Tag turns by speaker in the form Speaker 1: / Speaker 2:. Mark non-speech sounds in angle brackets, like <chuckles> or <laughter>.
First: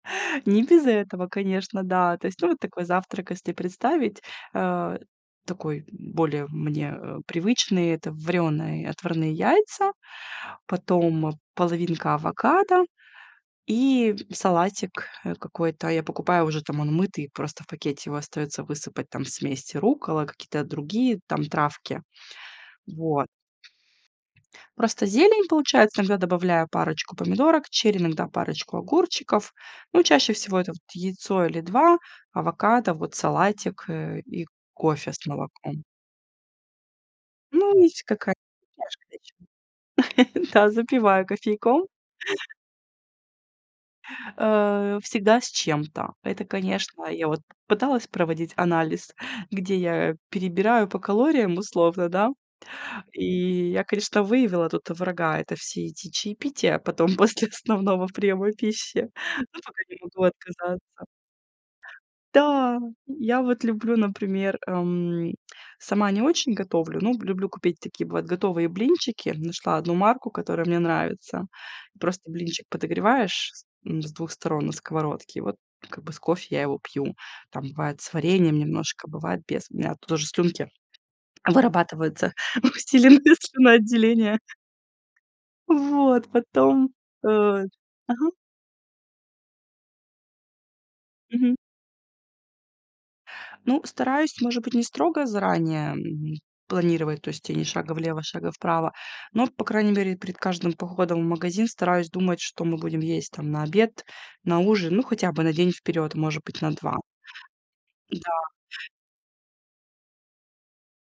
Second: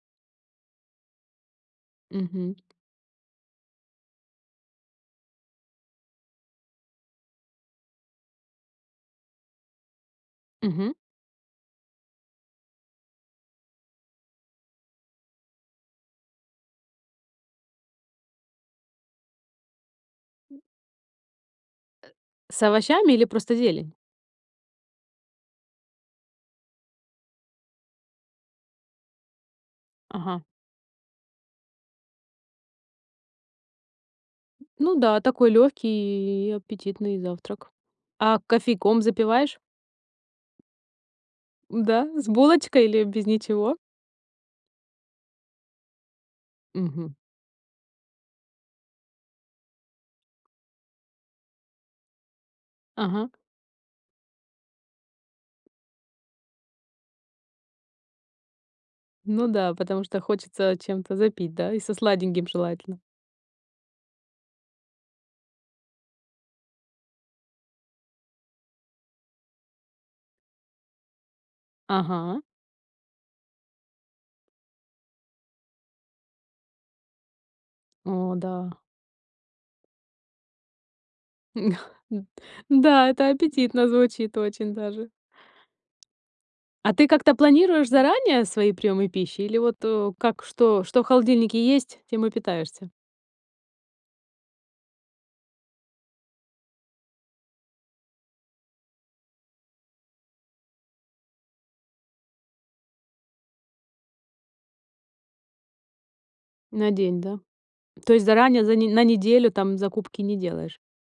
Speaker 1: Не без этого, конечно, да. То есть, ну,
Speaker 2: Мгм.
Speaker 1: вот такой завтрак, если представить, э, такой более мне привычный- это варёные, отварные яйца,
Speaker 2: Мгм.
Speaker 1: потом половинка авокадо и салатик, э, какой-то. Я покупаю уже там, он мытый, просто в пакете его остаётся высыпать, там смесь руккола, какие-то другие там травки.
Speaker 2: С овощами или
Speaker 1: Вот.
Speaker 2: просто зелень?
Speaker 1: Просто зелень получается, иногда добавляю парочку помидорок черри, иногда парочку огурчиков. Ну, чаще
Speaker 2: Ага.
Speaker 1: всего это вот яйцо или 2, авокадо, вот салатик, э, и
Speaker 2: Ну
Speaker 1: кофе
Speaker 2: да,
Speaker 1: с
Speaker 2: такой
Speaker 1: молоком.
Speaker 2: легкий и аппетитный завтрак.
Speaker 1: Ну, есть
Speaker 2: А
Speaker 1: какая-то
Speaker 2: кофейком
Speaker 1: вкусняшка
Speaker 2: запиваешь?
Speaker 1: <unintelligible> <chuckles> Да, запиваю кофейком.
Speaker 2: Да, с булочкой или без ничего?
Speaker 1: Э, всегда с чем-то. Это, конечно,
Speaker 2: Мгм.
Speaker 1: я вот пыталась проводить анализ, где я перебираю по калориям условно, да.
Speaker 2: Ага.
Speaker 1: И я, конечно, выявила тут врага: это все эти чаепития потом после основного приема пищи,
Speaker 2: Ну
Speaker 1: но
Speaker 2: да,
Speaker 1: пока не
Speaker 2: потому что
Speaker 1: могу
Speaker 2: хочется
Speaker 1: отказаться.
Speaker 2: чем-то запить, да, и со сладеньким
Speaker 1: Да,
Speaker 2: желательно.
Speaker 1: я вот люблю, например, эм, сама не очень готовлю, но люблю купить такие бывают готовые блинчики, нашла одну марку, которая мне нравится. Просто
Speaker 2: Ага.
Speaker 1: блинчик подогреваешь с ну, с 2 сторон на сковородке, и вот как бы с кофе я его пью, там бывает с
Speaker 2: О
Speaker 1: вареньем
Speaker 2: да.
Speaker 1: немножко, бывает без, у меня тут тоже слюнки
Speaker 2: <chuckles>
Speaker 1: вырабатываются,
Speaker 2: Н-да, это
Speaker 1: усиленное
Speaker 2: аппетитно звучит
Speaker 1: слюноотделение.
Speaker 2: очень даже.
Speaker 1: Вот, потом,
Speaker 2: А ты
Speaker 1: э
Speaker 2: как-то планируешь
Speaker 1: ага.
Speaker 2: заранее свои приёмы пищи? Или вот, э, как, что что в
Speaker 1: Мгм.
Speaker 2: холодильнике есть, тем и питаешься?
Speaker 1: Ну, стараюсь, может быть, не строго заранее планировать, то есть тебе ни шага влево, шага вправо, но, по крайней мере, перед каждым походом в магазин стараюсь думать, что мы будем есть там на обед, на ужин, ну, хотя бы на день вперёд, может быть, на
Speaker 2: На
Speaker 1: 2.
Speaker 2: день, да? То есть
Speaker 1: Да.
Speaker 2: заранее, за не на неделю, там, закупки не делаешь?